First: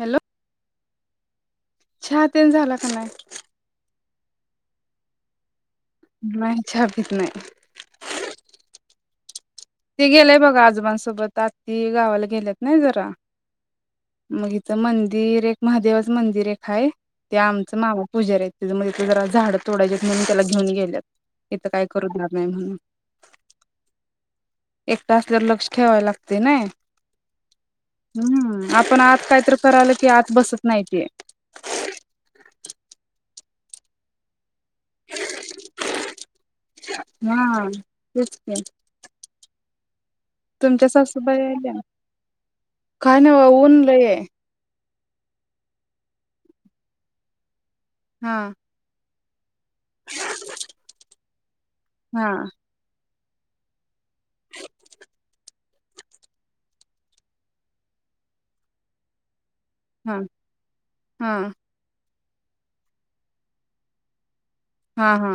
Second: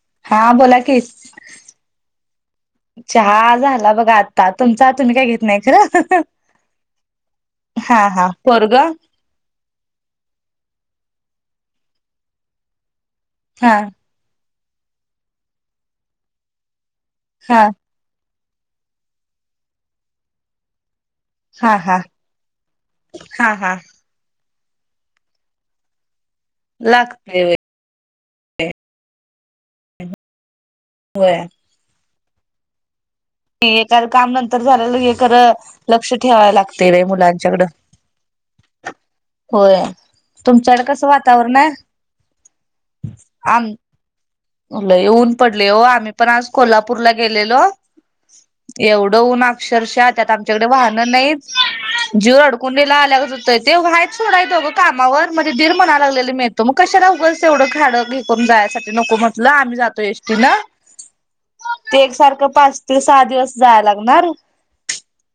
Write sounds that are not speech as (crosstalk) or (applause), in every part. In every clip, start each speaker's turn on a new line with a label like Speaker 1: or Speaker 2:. Speaker 1: Hello
Speaker 2: हा बोला की
Speaker 1: चहा तेन झाला का नाही?
Speaker 2: चहा झाला बघा आत् ता तुमचा तुम्ही काय घेत नाहीय खरं
Speaker 1: नाही चहा पीत नाही.
Speaker 2: हां, हां पोरग
Speaker 1: ते गेलेय बघा आजोबांसोबत आत्ती गावाला गेल्यात नाही जरा
Speaker 2: हं
Speaker 1: इथं मंदिर एक महादेवाचं मंदिर एक हाय ते
Speaker 2: हा
Speaker 1: आमचं मामा पूजारी आहेत त्याच्यामध्ये ते जरा झाडं तोडायचे म्हणून त्याला घेऊन गेल्यात इथं
Speaker 2: हा,
Speaker 1: काय
Speaker 2: हा,
Speaker 1: करू देणार नाही म्हणून
Speaker 2: हा, हा
Speaker 1: एकटं असल्यावर लक्ष ठेवाय लाग तय नाही
Speaker 2: लागतय व्हय
Speaker 1: हम्म आपण आत काहीतरी करायल कि आत बसत नाही ते
Speaker 2: होय एक तर झालेलं हे खर लक्ष ठेवाय लागतंय बाई मुलांच्याकडं
Speaker 1: हा तेच की
Speaker 2: होय. तुमच्याकड
Speaker 1: तुमच्या
Speaker 2: कस
Speaker 1: सासूबाई
Speaker 2: वातावरण हाय?
Speaker 1: आल्या? काय नाही बघा
Speaker 2: आम
Speaker 1: ऊन लई आहे.
Speaker 2: लय ऊन पडलय हो आम्ही पण आज कोल्हापूरला गेलेलो
Speaker 1: हं
Speaker 2: एवढं ऊन अक्षरशः त्यात आमच्याकडं वाहनं नाहीत जीव
Speaker 1: हा
Speaker 2: रडकूंडीला आल्या गत ते व्हायच सोडायंच ग कामावर म्हणजे दीर म्हणा लागलेले मी येतो मग कशाला उगल तेवढं खाडं घेकून जायसाठी नको म्ह म्हनल आम्ही जातो
Speaker 1: हा
Speaker 2: एस टी न
Speaker 1: हा
Speaker 2: ते एकसारख पाच ते सहा दिवस जाया लागणार
Speaker 1: हा हा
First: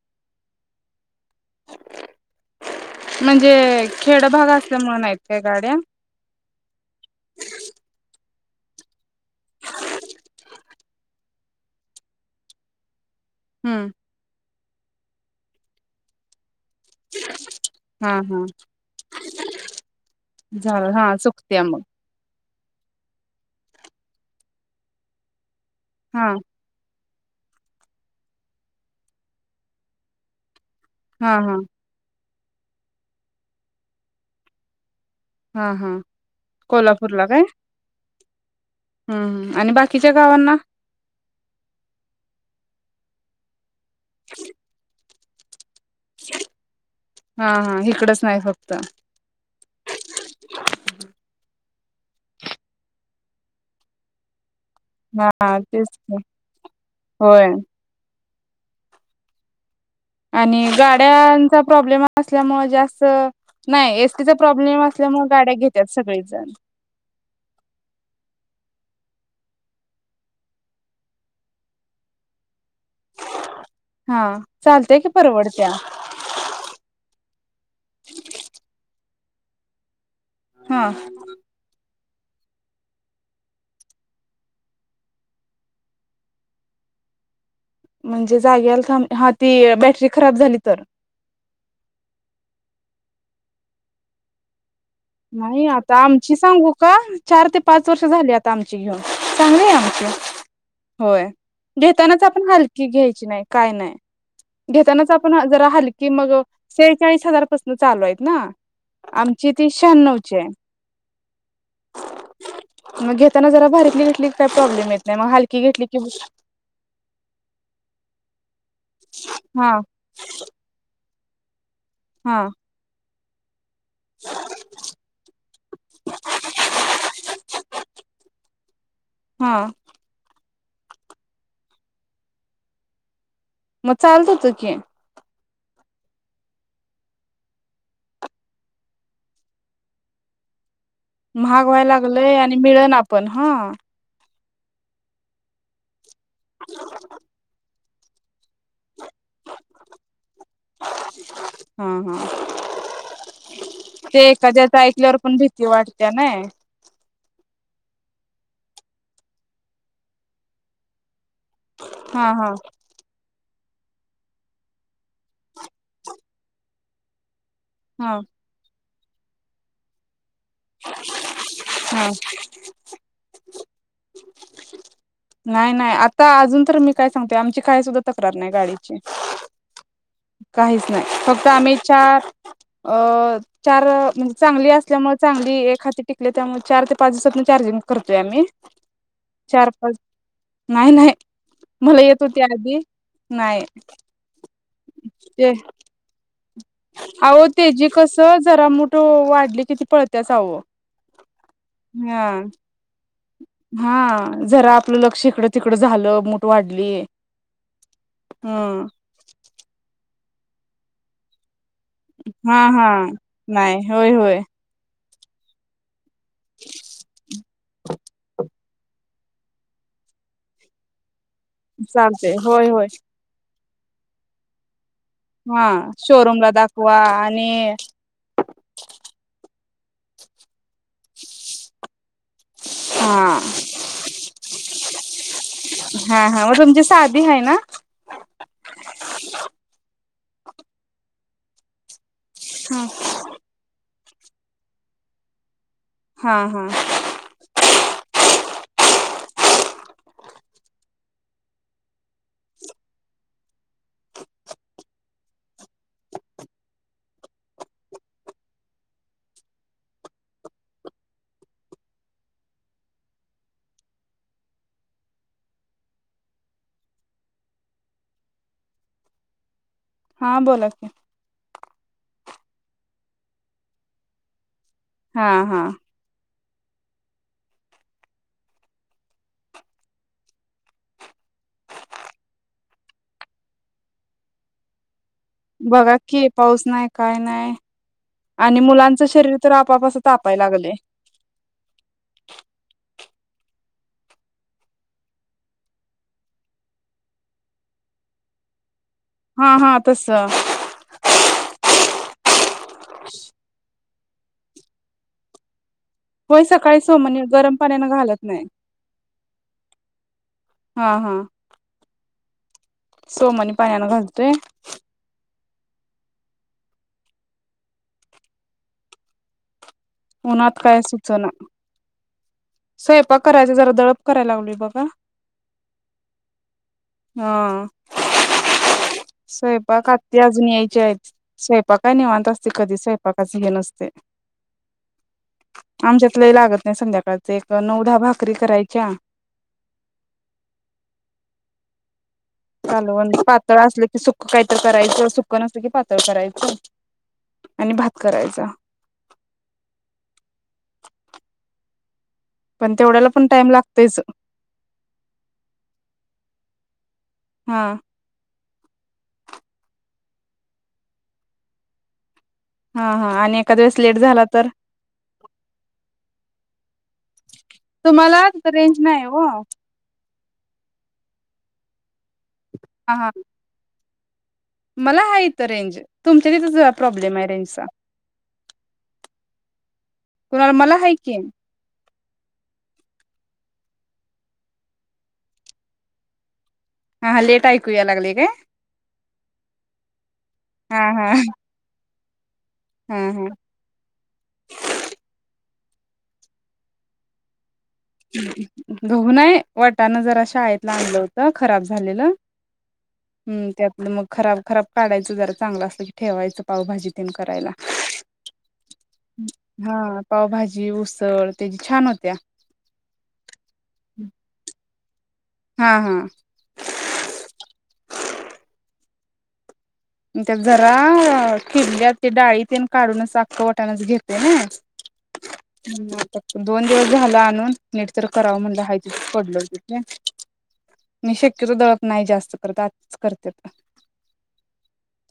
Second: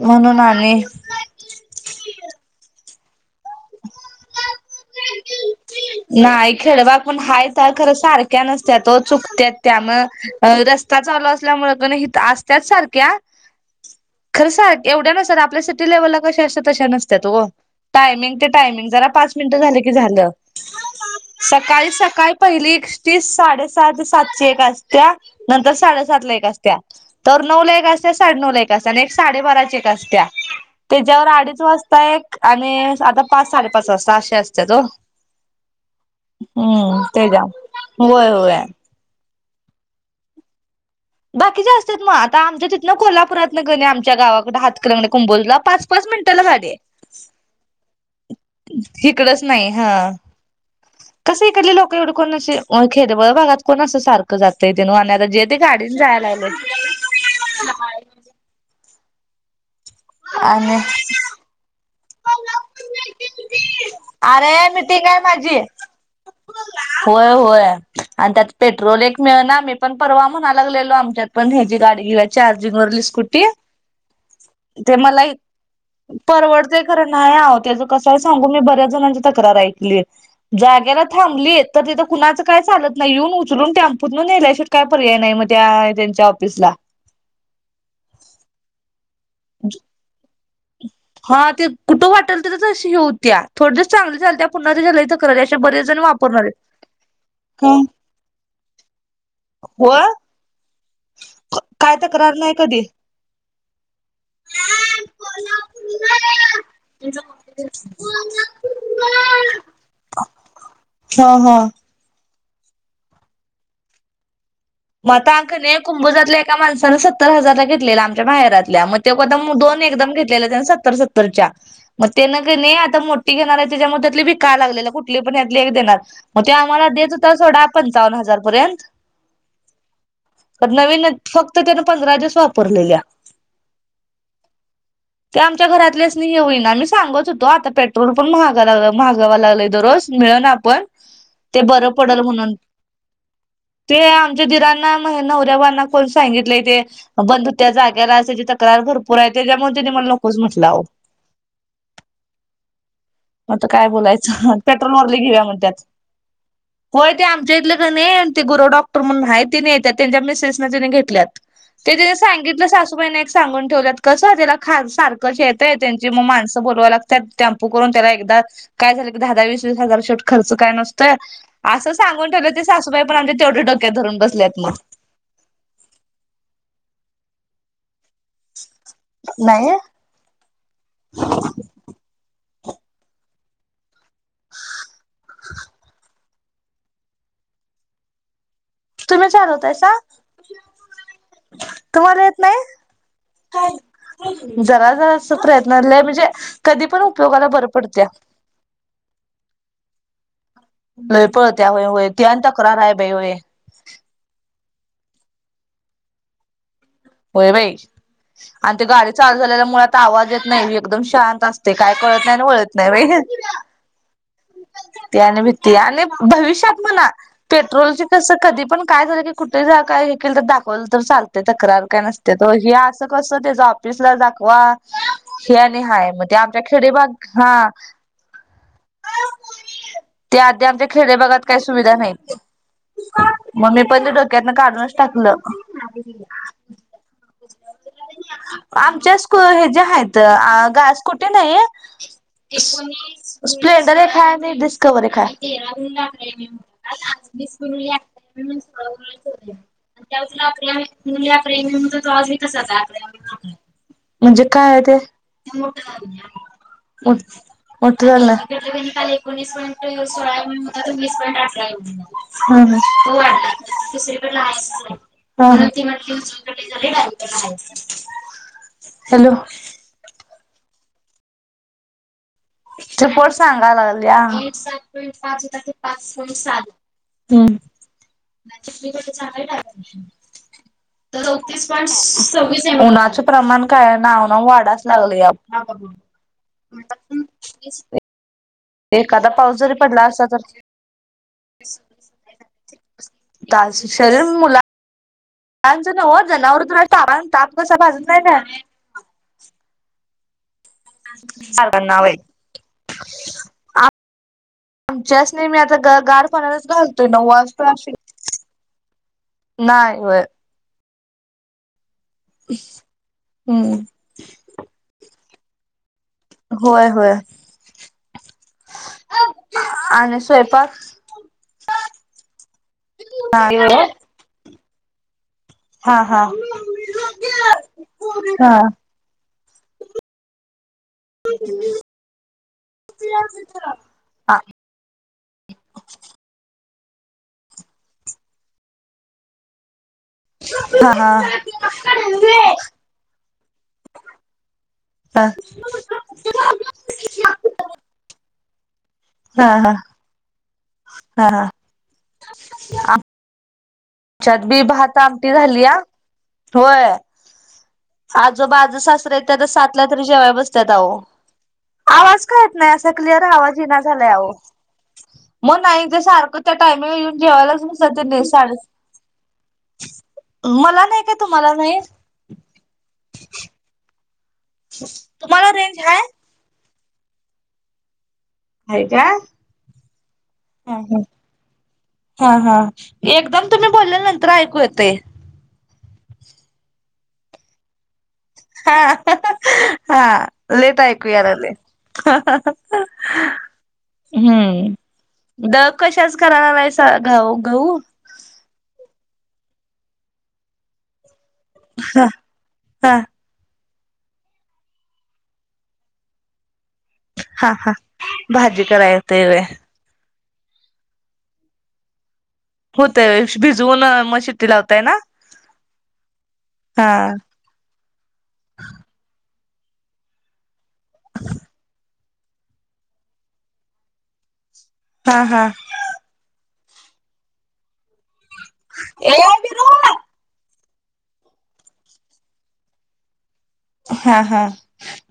Speaker 2: म्हणून आणि (inaudible)
Speaker 1: म्हणजे, खेडभाग असल्यामूळं नाहीत काय गाड्या?
Speaker 2: खेडभ पण हायता खरं सारख त्या नसत्यात ओ चुकत्यात त्या, म अ रस्ता चालू असल्यामुंळ कण हीतं असत्यात सारख्या,
Speaker 1: हम्
Speaker 2: खर सार एवढ्या नसत्यात आपल्या सिटी लेवलला कश्या अश्या तश्या नासत्यात ओ,
Speaker 1: हा
Speaker 2: टायमिंग
Speaker 1: हा
Speaker 2: ते ट टायमिंग जरा पाच मिनिटं झाल की झाल.
Speaker 1: झालं हा चुकत्या मग
Speaker 2: सकाळी- सकाळी टा पहिली एकसटी साडेसहा ते सातची एक असत्या नंतर साडेसात
Speaker 1: हा
Speaker 2: ला एक असत्या. तर नऊ ला एक असत्या, साडेनऊ ला एक असत्या आणि एक साडेबाराची एक असत्या. त्याच्यावर
Speaker 1: हा हा
Speaker 2: अडीच वाजता एक, आणि आता पाच साडेपाच वाजता, अश्या असत्यात ओ.
Speaker 1: हा हा.
Speaker 2: हम्म
Speaker 1: कोल्हापूरला
Speaker 2: तेज्या
Speaker 1: काय?
Speaker 2: होय होय.
Speaker 1: ह आणि बाकीच्या गावांना?
Speaker 2: बाकीच्या असत्यात म आता आमच्या तिथन कोल्हापुरातन, कणी आमच्या गावाकड हातकलंगल्याकडं (unintelligible) कुंबोजला ला पाच- पाच मिनटाला गाडी हाय.
Speaker 1: हा हा इकडच नाही फक्त
Speaker 2: हीकडचं नाही ह. कस इकडली लोकं प एवढ कोण असे ओळखियत भागात कोण असं सारखं जात. ते तेन (unintelligible) जे ते
Speaker 1: हा
Speaker 2: (unintelligible)
Speaker 1: तेच की
Speaker 2: जायाय लागलय.
Speaker 1: होय
Speaker 2: (inaudible)
Speaker 1: आणि गाड्यांचा प्रॉब्लेम आ असल्यामुळ जास्त नाही एसटीचा
Speaker 2: अरे
Speaker 1: प्रॉब्लेम
Speaker 2: मिटिंग आय
Speaker 1: असल्यामुळे गाड्या
Speaker 2: माझी.
Speaker 1: घेत्यात सगळेजण
Speaker 2: होय होय आण त्यात, पेट्रोल एक मिळणा, आम्ही पण परवा म्हणा लागलेलो आमच्यात पण, हेजी गाडी घेवूया चार- (unintelligible) मरली स्कुटी.
Speaker 1: हा
Speaker 2: ते
Speaker 1: चालतय की
Speaker 2: मलाई
Speaker 1: परवडत्या
Speaker 2: परवडतय खरं नाही आवो तेज कसं हाय सांगु मी बऱ्याच, कोनाची तक्रार ऐकली?
Speaker 1: हा
Speaker 2: जाग्याला थांबली तर तिथ, कुणाच काय चालत नाही. येऊन उचलून टॅम्पूत न नेल्याशीवाय काय पर्याय नाही मग त्या त्यांच्या ऑफिसला.
Speaker 1: म्हणजे जागेला थांब हा ती बॅटरी खराब झाली. तर.
Speaker 2: हा ते कुठं वाटेल तरच अशी होऊत्या थोड चांगली झालत्या
Speaker 1: नाही आता आमची सांगू का चार ते
Speaker 2: हा
Speaker 1: पाच वर्ष झाली आता आमची घेऊन चांगय आमची.
Speaker 2: होय
Speaker 1: होय
Speaker 2: काय
Speaker 1: घेतानाच
Speaker 2: तक्रार
Speaker 1: आपण
Speaker 2: नाही कधी.
Speaker 1: हलकी घ्यायची नाही काय नाही घेतानाच आपण जरा हलकी मग शेचाळीस हजार पासून चालू आहेत ना आमची ती शाहनउची हाय.
Speaker 2: हा हा
Speaker 1: मग घेताना जरा भारीतली घतली
Speaker 2: मग आता कनी कुंभजातल्या एका माणसानं सत्तर हजारला घेतलेला आमच्या माहेरातल्या मग ते कदम
Speaker 1: हा
Speaker 2: दोन एकदम घेतलेले त्या सत्तर सत्तर तरच्या. म ते न
Speaker 1: हा
Speaker 2: क नी आता मोठ ठीक घेनार (unintelligible) घेनारहेत. तेच्या मं त्याततीली बी का लागले कुठली (unintelligible) पण देणार मग आम्हाला देत आम्हाला देत होता सोडा पंचावन्न हजार पर्यंत
Speaker 1: ह.
Speaker 2: अद नवीनच फक्त त्यान पंधराज्याच वापरलेलया.
Speaker 1: म चालत होत की
Speaker 2: ते आमच्या घरातल्यासनी हे होईना आही सांगत होतो आता पेट्रोल पण महागा झाला महागाव लय दररोज मिळ ना आपण. ते
Speaker 1: महागवाय
Speaker 2: बरं पडल
Speaker 1: लागलंय आणि मिळना पण हा.
Speaker 2: म्हेजे दिरांना मह नवऱ्या वानात पण सांगितलंय ते (unintelligible) बंधु त्या जाग एये जिथ (unintelligible) तयार भरपूर आहे त्याच्यामुळं त्यानी मला नकोच म्हटलं आहो
Speaker 1: हा हा
Speaker 2: मता काय
Speaker 1: ते
Speaker 2: बोलायचं
Speaker 1: एखाद्याच
Speaker 2: पेट्रोल वर
Speaker 1: ऐकल्यावर
Speaker 2: (unintelligible)
Speaker 1: पण
Speaker 2: घेऊया
Speaker 1: भीती
Speaker 2: म्हणतत
Speaker 1: वाटते ना
Speaker 2: होय ते आमच्या इथलं क नी ते गुरोडॉप तर म्हण आहे तिने त्यात्यांच्या मिसेस ना तिने घेतल्यात ते तिन
Speaker 1: हा हा
Speaker 2: सांगितलं सासूबाई एक सांगून. ठेवल्यात कसं तीला खज सारखं शेतं त्यांची मग माणसं बोलवाय लागत्यात. टॅम्पू करून त्याला
Speaker 1: हा
Speaker 2: एकदाच काय झालं की दहा दहा वीस वीस हजारट (unintelligible) खर्च काय नसतंय असं
Speaker 1: हा
Speaker 2: सांगून ठेलं ते सासूबाई पण आमच्या तेवढे (unintelligible) काय धरून बसल्यात मग
Speaker 1: नाही नाही आता अजून तर मी काय सांगते आमची खाय सुद्ध
Speaker 2: नाही.
Speaker 1: काहीच नाही फक्त आम्ही चा अ चार चांगली असल्यामुळे, चांगली एखादि टी आपल्या त्यामुळे चार ते पाच दिवसातन चार्जिंग करतोय आम्ही.
Speaker 2: तुम्ही
Speaker 1: चार
Speaker 2: चालवतायसा
Speaker 1: पाच नाही नाही मला
Speaker 2: तुम्हाला येत
Speaker 1: होती
Speaker 2: नाही,
Speaker 1: आधी नाही
Speaker 2: जरा जरा-जरा सा
Speaker 1: ते
Speaker 2: प्रयत्न लय म्हणजे कधी पण
Speaker 1: अहो
Speaker 2: उपयोगाला बरं
Speaker 1: तेजी
Speaker 2: पडत्या.
Speaker 1: कसं जरा मुठ वाढली कि ती पळत त्याचा आवो
Speaker 2: लय पळत्या होय-होय त्यान तक्रार हाय बय
Speaker 1: हा जरा आपलं लक्ष इकडं तिकडे झालं मुठ वाढ
Speaker 2: होय बाई आणि ते गाडी चालू झालेल्यामुळे आता आवाज येत नाही ही एकदम शांत अस ते काय कळत नाही आणि
Speaker 1: हा
Speaker 2: वळत
Speaker 1: हा
Speaker 2: नाही बाई.
Speaker 1: नाही होय होय
Speaker 2: त्याने भीती आणि भविष्यात म्हणा पेट्रोलची कसं कधी पण काय झालं की कुठे ही काय हे केल तर दाखवल तर चाल तक्रार काय
Speaker 1: चालते
Speaker 2: नसते तर
Speaker 1: होय
Speaker 2: हे
Speaker 1: होय
Speaker 2: असं कसं त्याचा आपमान पिसला दाखवा. हे
Speaker 1: हा
Speaker 2: आणि हाय मग ते
Speaker 1: शोरूमला
Speaker 2: आमच्या
Speaker 1: दाखवा
Speaker 2: खेडेबाग
Speaker 1: आणि
Speaker 2: हा ते आदी आमच्या खेडे बागात काही सुविधा नाहीत,
Speaker 1: हा
Speaker 2: मग मी पण ते डोक्यातन काढूनच टाकलं.
Speaker 1: हा हा मग तुमची साधी आहे ना
Speaker 2: आमच्या स्कुल हे ज्या त आ घास कुठे नाही.
Speaker 1: हा
Speaker 2: एकोणीस प्लेस दर एक हाय आणि डिस्कवर एक हाय. आ
Speaker 1: हा हा
Speaker 2: आज मीस. (unintelligible) त्यावेळी प्रेमीण. (unintelligible) म्हणजे काय आहे ते, म्हटले ह्यांना हा हा. हॅलो
Speaker 1: हा बोला की
Speaker 2: रिपोर्ट सांगा लागलीया. (unintelligible)
Speaker 1: हा
Speaker 2: पाच हजार
Speaker 1: हा
Speaker 2: ते पाच (unintelligible) सात. हम्म, उन्हाच प्रमाण काय नाव, नव वाढाच लागलाय.
Speaker 1: बघा कि पाऊस नाय काय नाय.
Speaker 2: (unintelligible)
Speaker 1: आणि मुलांचं
Speaker 2: एखादा
Speaker 1: शरीर तर
Speaker 2: पाऊस जरी
Speaker 1: आपोआपच असं
Speaker 2: पडला असता तर
Speaker 1: तापायला लागलय.
Speaker 2: (unintelligible) (unintelligible) शरीर मुलांना. त्यांचं नव्हं जनावरं तर अशी (unintelligible) ताप कसा भाजत नाही काय?
Speaker 1: हा हा तसं
Speaker 2: (unintelligible) आमच्याच नेहमी आता. गार
Speaker 1: होय
Speaker 2: पाण्यान
Speaker 1: सकाळी
Speaker 2: घालतोय
Speaker 1: सोमनी
Speaker 2: नऊ
Speaker 1: गरम
Speaker 2: वाजता
Speaker 1: पाण्यानं
Speaker 2: अशी.
Speaker 1: घालत नाही
Speaker 2: नाही होय
Speaker 1: हां हां सोमनी पाण्यान
Speaker 2: हम्म
Speaker 1: घालतोय. (inaudible)
Speaker 2: होय होय. आणि
Speaker 1: उन्हात
Speaker 2: स्वयंपाक
Speaker 1: काय सुच ना? स्वयंपाक करायचे?
Speaker 2: नाही
Speaker 1: जरा
Speaker 2: होय
Speaker 1: दळप कराय लावलोय बघ. ह.
Speaker 2: हा हा
Speaker 1: हा
Speaker 2: (unintelligible) हा.
Speaker 1: स्वयंपाक आती आजून याय स्वयंपाक काय निवांत असतोय कधी स्वयंपाकाच हे नसतेय.
Speaker 2: हा
Speaker 1: आमच्यात लई लागतं नाही. (inaudible) एक नऊ दहा भाकरी करायच्या.
Speaker 2: (unintelligible) हा
Speaker 1: कालवण पातळ असलं की सुकं काहीतर करायचं. सुक नसलं कि पातळ करायचं. आणि भात करायचं.
Speaker 2: हा हा. हा.
Speaker 1: पण तेवढ्याला पण टाईम लागतो.
Speaker 2: आमच्यात बी भात आमटी झाली या. होय.
Speaker 1: हा..
Speaker 2: ज आजं सासरा ह्यात तरत्या सातला तरी जेवा बसत्यात आवो आवज कळत
Speaker 1: हा
Speaker 2: नाही
Speaker 1: हा
Speaker 2: क्लियर
Speaker 1: आणि
Speaker 2: आवाज
Speaker 1: एखाद वेळेस लेट
Speaker 2: येईनाझालाय
Speaker 1: झाला
Speaker 2: अवो
Speaker 1: तर
Speaker 2: मग नाही सारखं टायमिंग येऊन जेवायला
Speaker 1: तुम्हाला
Speaker 2: (unintelligible) साडे
Speaker 1: रेंज नाही वो
Speaker 2: मला नाही तुम्हाला मी
Speaker 1: (inaudible) हा हा मला हाय इथं
Speaker 2: तुम्हाला
Speaker 1: रेंज.
Speaker 2: हाय
Speaker 1: तुमच्या तिथच प्रॉब्लेम आहे रेंजचा.
Speaker 2: हाय काय
Speaker 1: कुणाला मला
Speaker 2: हा
Speaker 1: हाय
Speaker 2: हा
Speaker 1: कि.
Speaker 2: हा, हा एकदम तुम्ही बोललेल नंतर ऐकू येतेय.
Speaker 1: हा लेट आयकू यायला लागलंय काय?
Speaker 2: हा, हा
Speaker 1: हा
Speaker 2: लेट ऐकू
Speaker 1: हा
Speaker 2: याय लागलंय.
Speaker 1: हा हा
Speaker 2: (inaudible) हम्म. दळप कशाच करायला लागलासा? ग गहू गहू?
Speaker 1: गहु नाही वटाना जरा शाळेतल आणलं होत खराब झालेलं.
Speaker 2: हा
Speaker 1: हम्म त्यात मग खराब खराब काढाचं जरा चांगलं असल की ठेवायचं. पावभाजी तेन करायला.
Speaker 2: हा हा भाजी कराय येतय व्हय
Speaker 1: हा. पावभाजी, उसळ तेजी छान होत्या.
Speaker 2: होतय व्हय भिजवून मग शिट्टी लावते (unintelligible) ना
Speaker 1: हा, हा.
Speaker 2: हा.
Speaker 1: (inaudible) जरा किडल्यात. ते डाळीतेन काढूनच टाकतो वाटाणाच घेते नई.
Speaker 2: हा हा
Speaker 1: (unintelligible) दोन दिवस झालं आणून. निट तर करावं म्हणलं हाय तिथच पडलं ते. मी शक्यतो दळत नाही जास्त करत आत्याच करत्यात.
Speaker 2: हा, हा.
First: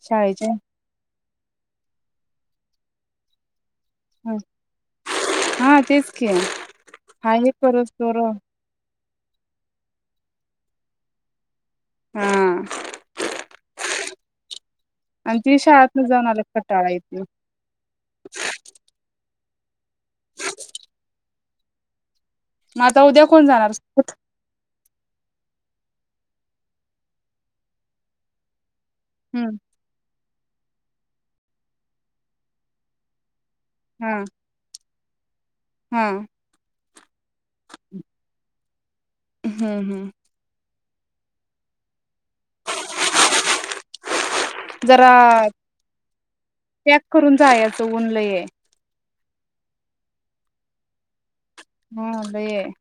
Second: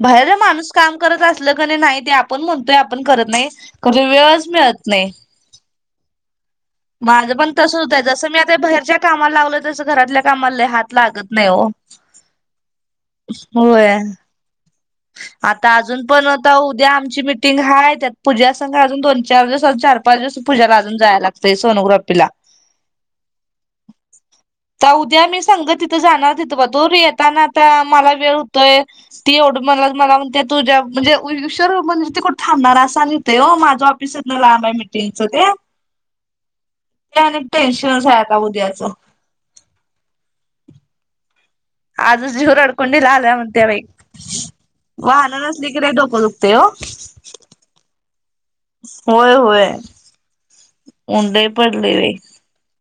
Speaker 2: बाहेरला
Speaker 1: शाळेच्या
Speaker 2: माणूस काम करत असल की नाही ते आपण म्हणतोय आप पण करत नाही खरं
Speaker 1: हा
Speaker 2: वेळच मिळत नाही.
Speaker 1: हा तेच की
Speaker 2: माझ
Speaker 1: हाय हे
Speaker 2: पण तसं होतंय
Speaker 1: करोस्तोवर
Speaker 2: जसं मी आता बाहेरच्या कामाला लावलं तस घरातल्या कामाला लई हात लागत नाय हो.
Speaker 1: हा
Speaker 2: होय.
Speaker 1: आणि ती
Speaker 2: आता अजून
Speaker 1: शाळातन जाऊन
Speaker 2: पण आता
Speaker 1: आल्यावर कंटाळा
Speaker 2: उद्या आमची
Speaker 1: येतोय
Speaker 2: मिटिंग हाय त्यात पूजा संघ अजून दोन चार दिवस चार पाच दिवसात पूजाला अजून जाया लागतय सोनोग्राफीला.
Speaker 1: म आता उद्या कोण जाणार?
Speaker 2: उद्या मी संग तिथं जाणार तिथं पतूर, येताना आता मला वेळ होतोय. ती एवढ
Speaker 1: हम्म
Speaker 2: म्हणूनच मला म्हणत्यात तुझ्या म्हणजे, उशर म्हणजे ते कोण थांबणार अस आणि माझं ऑफीस हितन लांब आहे. तीनच द्या
Speaker 1: ह
Speaker 2: ते अनेक टेन्शनच आहे आता उद्या (inaudible)
Speaker 1: हम्म हम्म
Speaker 2: आजच जीव रडकुंडीला आला म्हणत्या बाई,
Speaker 1: जरा
Speaker 2: वाहन नसली की लय डोक दुखतंय ओ.
Speaker 1: पॅक करून जायचं ऊन लई आहे.
Speaker 2: होय होय! मुंडे
Speaker 1: हा लई हाय!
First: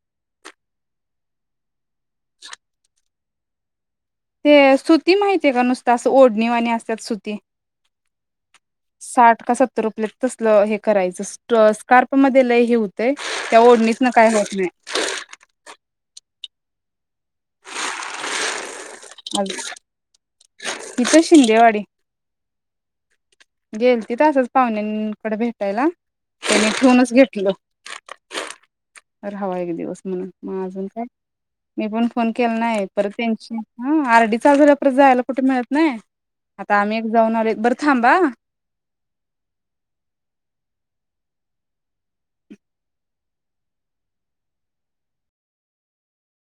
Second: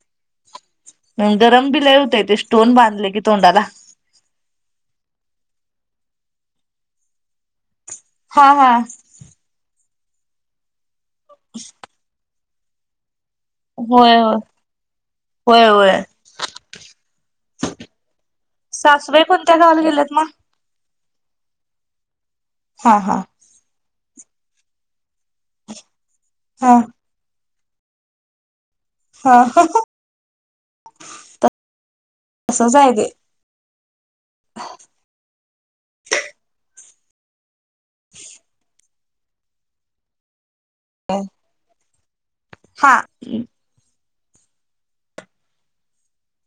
Speaker 2: हम्म गरम बी लई होतय ते, स्टोन बांधल की तोंडाला.
Speaker 1: ते सुती माहिती ये का नुसतं, अस ओढणी वाणी असत सुती.
Speaker 2: हा हा
Speaker 1: साठ का सत्तर रुपये तसलं हे. करायच (inaudible) स्कार्प मध्ये लय हे हुतय?
Speaker 2: होय होय, होय होय. सासुबाई कोणत्या गावाला गेल्यात मग?
Speaker 1: इथ शिंदेवाडी
Speaker 2: हा हा
Speaker 1: गेलती तिथ असंच, पाहुण्यांकडे भेटायला. ते मी
Speaker 2: हा
Speaker 1: ठेवूनच घेतल. राव्हा
Speaker 2: हा
Speaker 1: एक दिवस म्हणून म अजून काय, मी पण फोन केला
Speaker 2: असंच
Speaker 1: नाही
Speaker 2: आहे ते
Speaker 1: परत त्यांची ह आरडी चालू झाल्यावर परत जायला कुठे मिळत, नाही आता आम्ही जाऊन आले बर थांबा.
Speaker 2: आ हां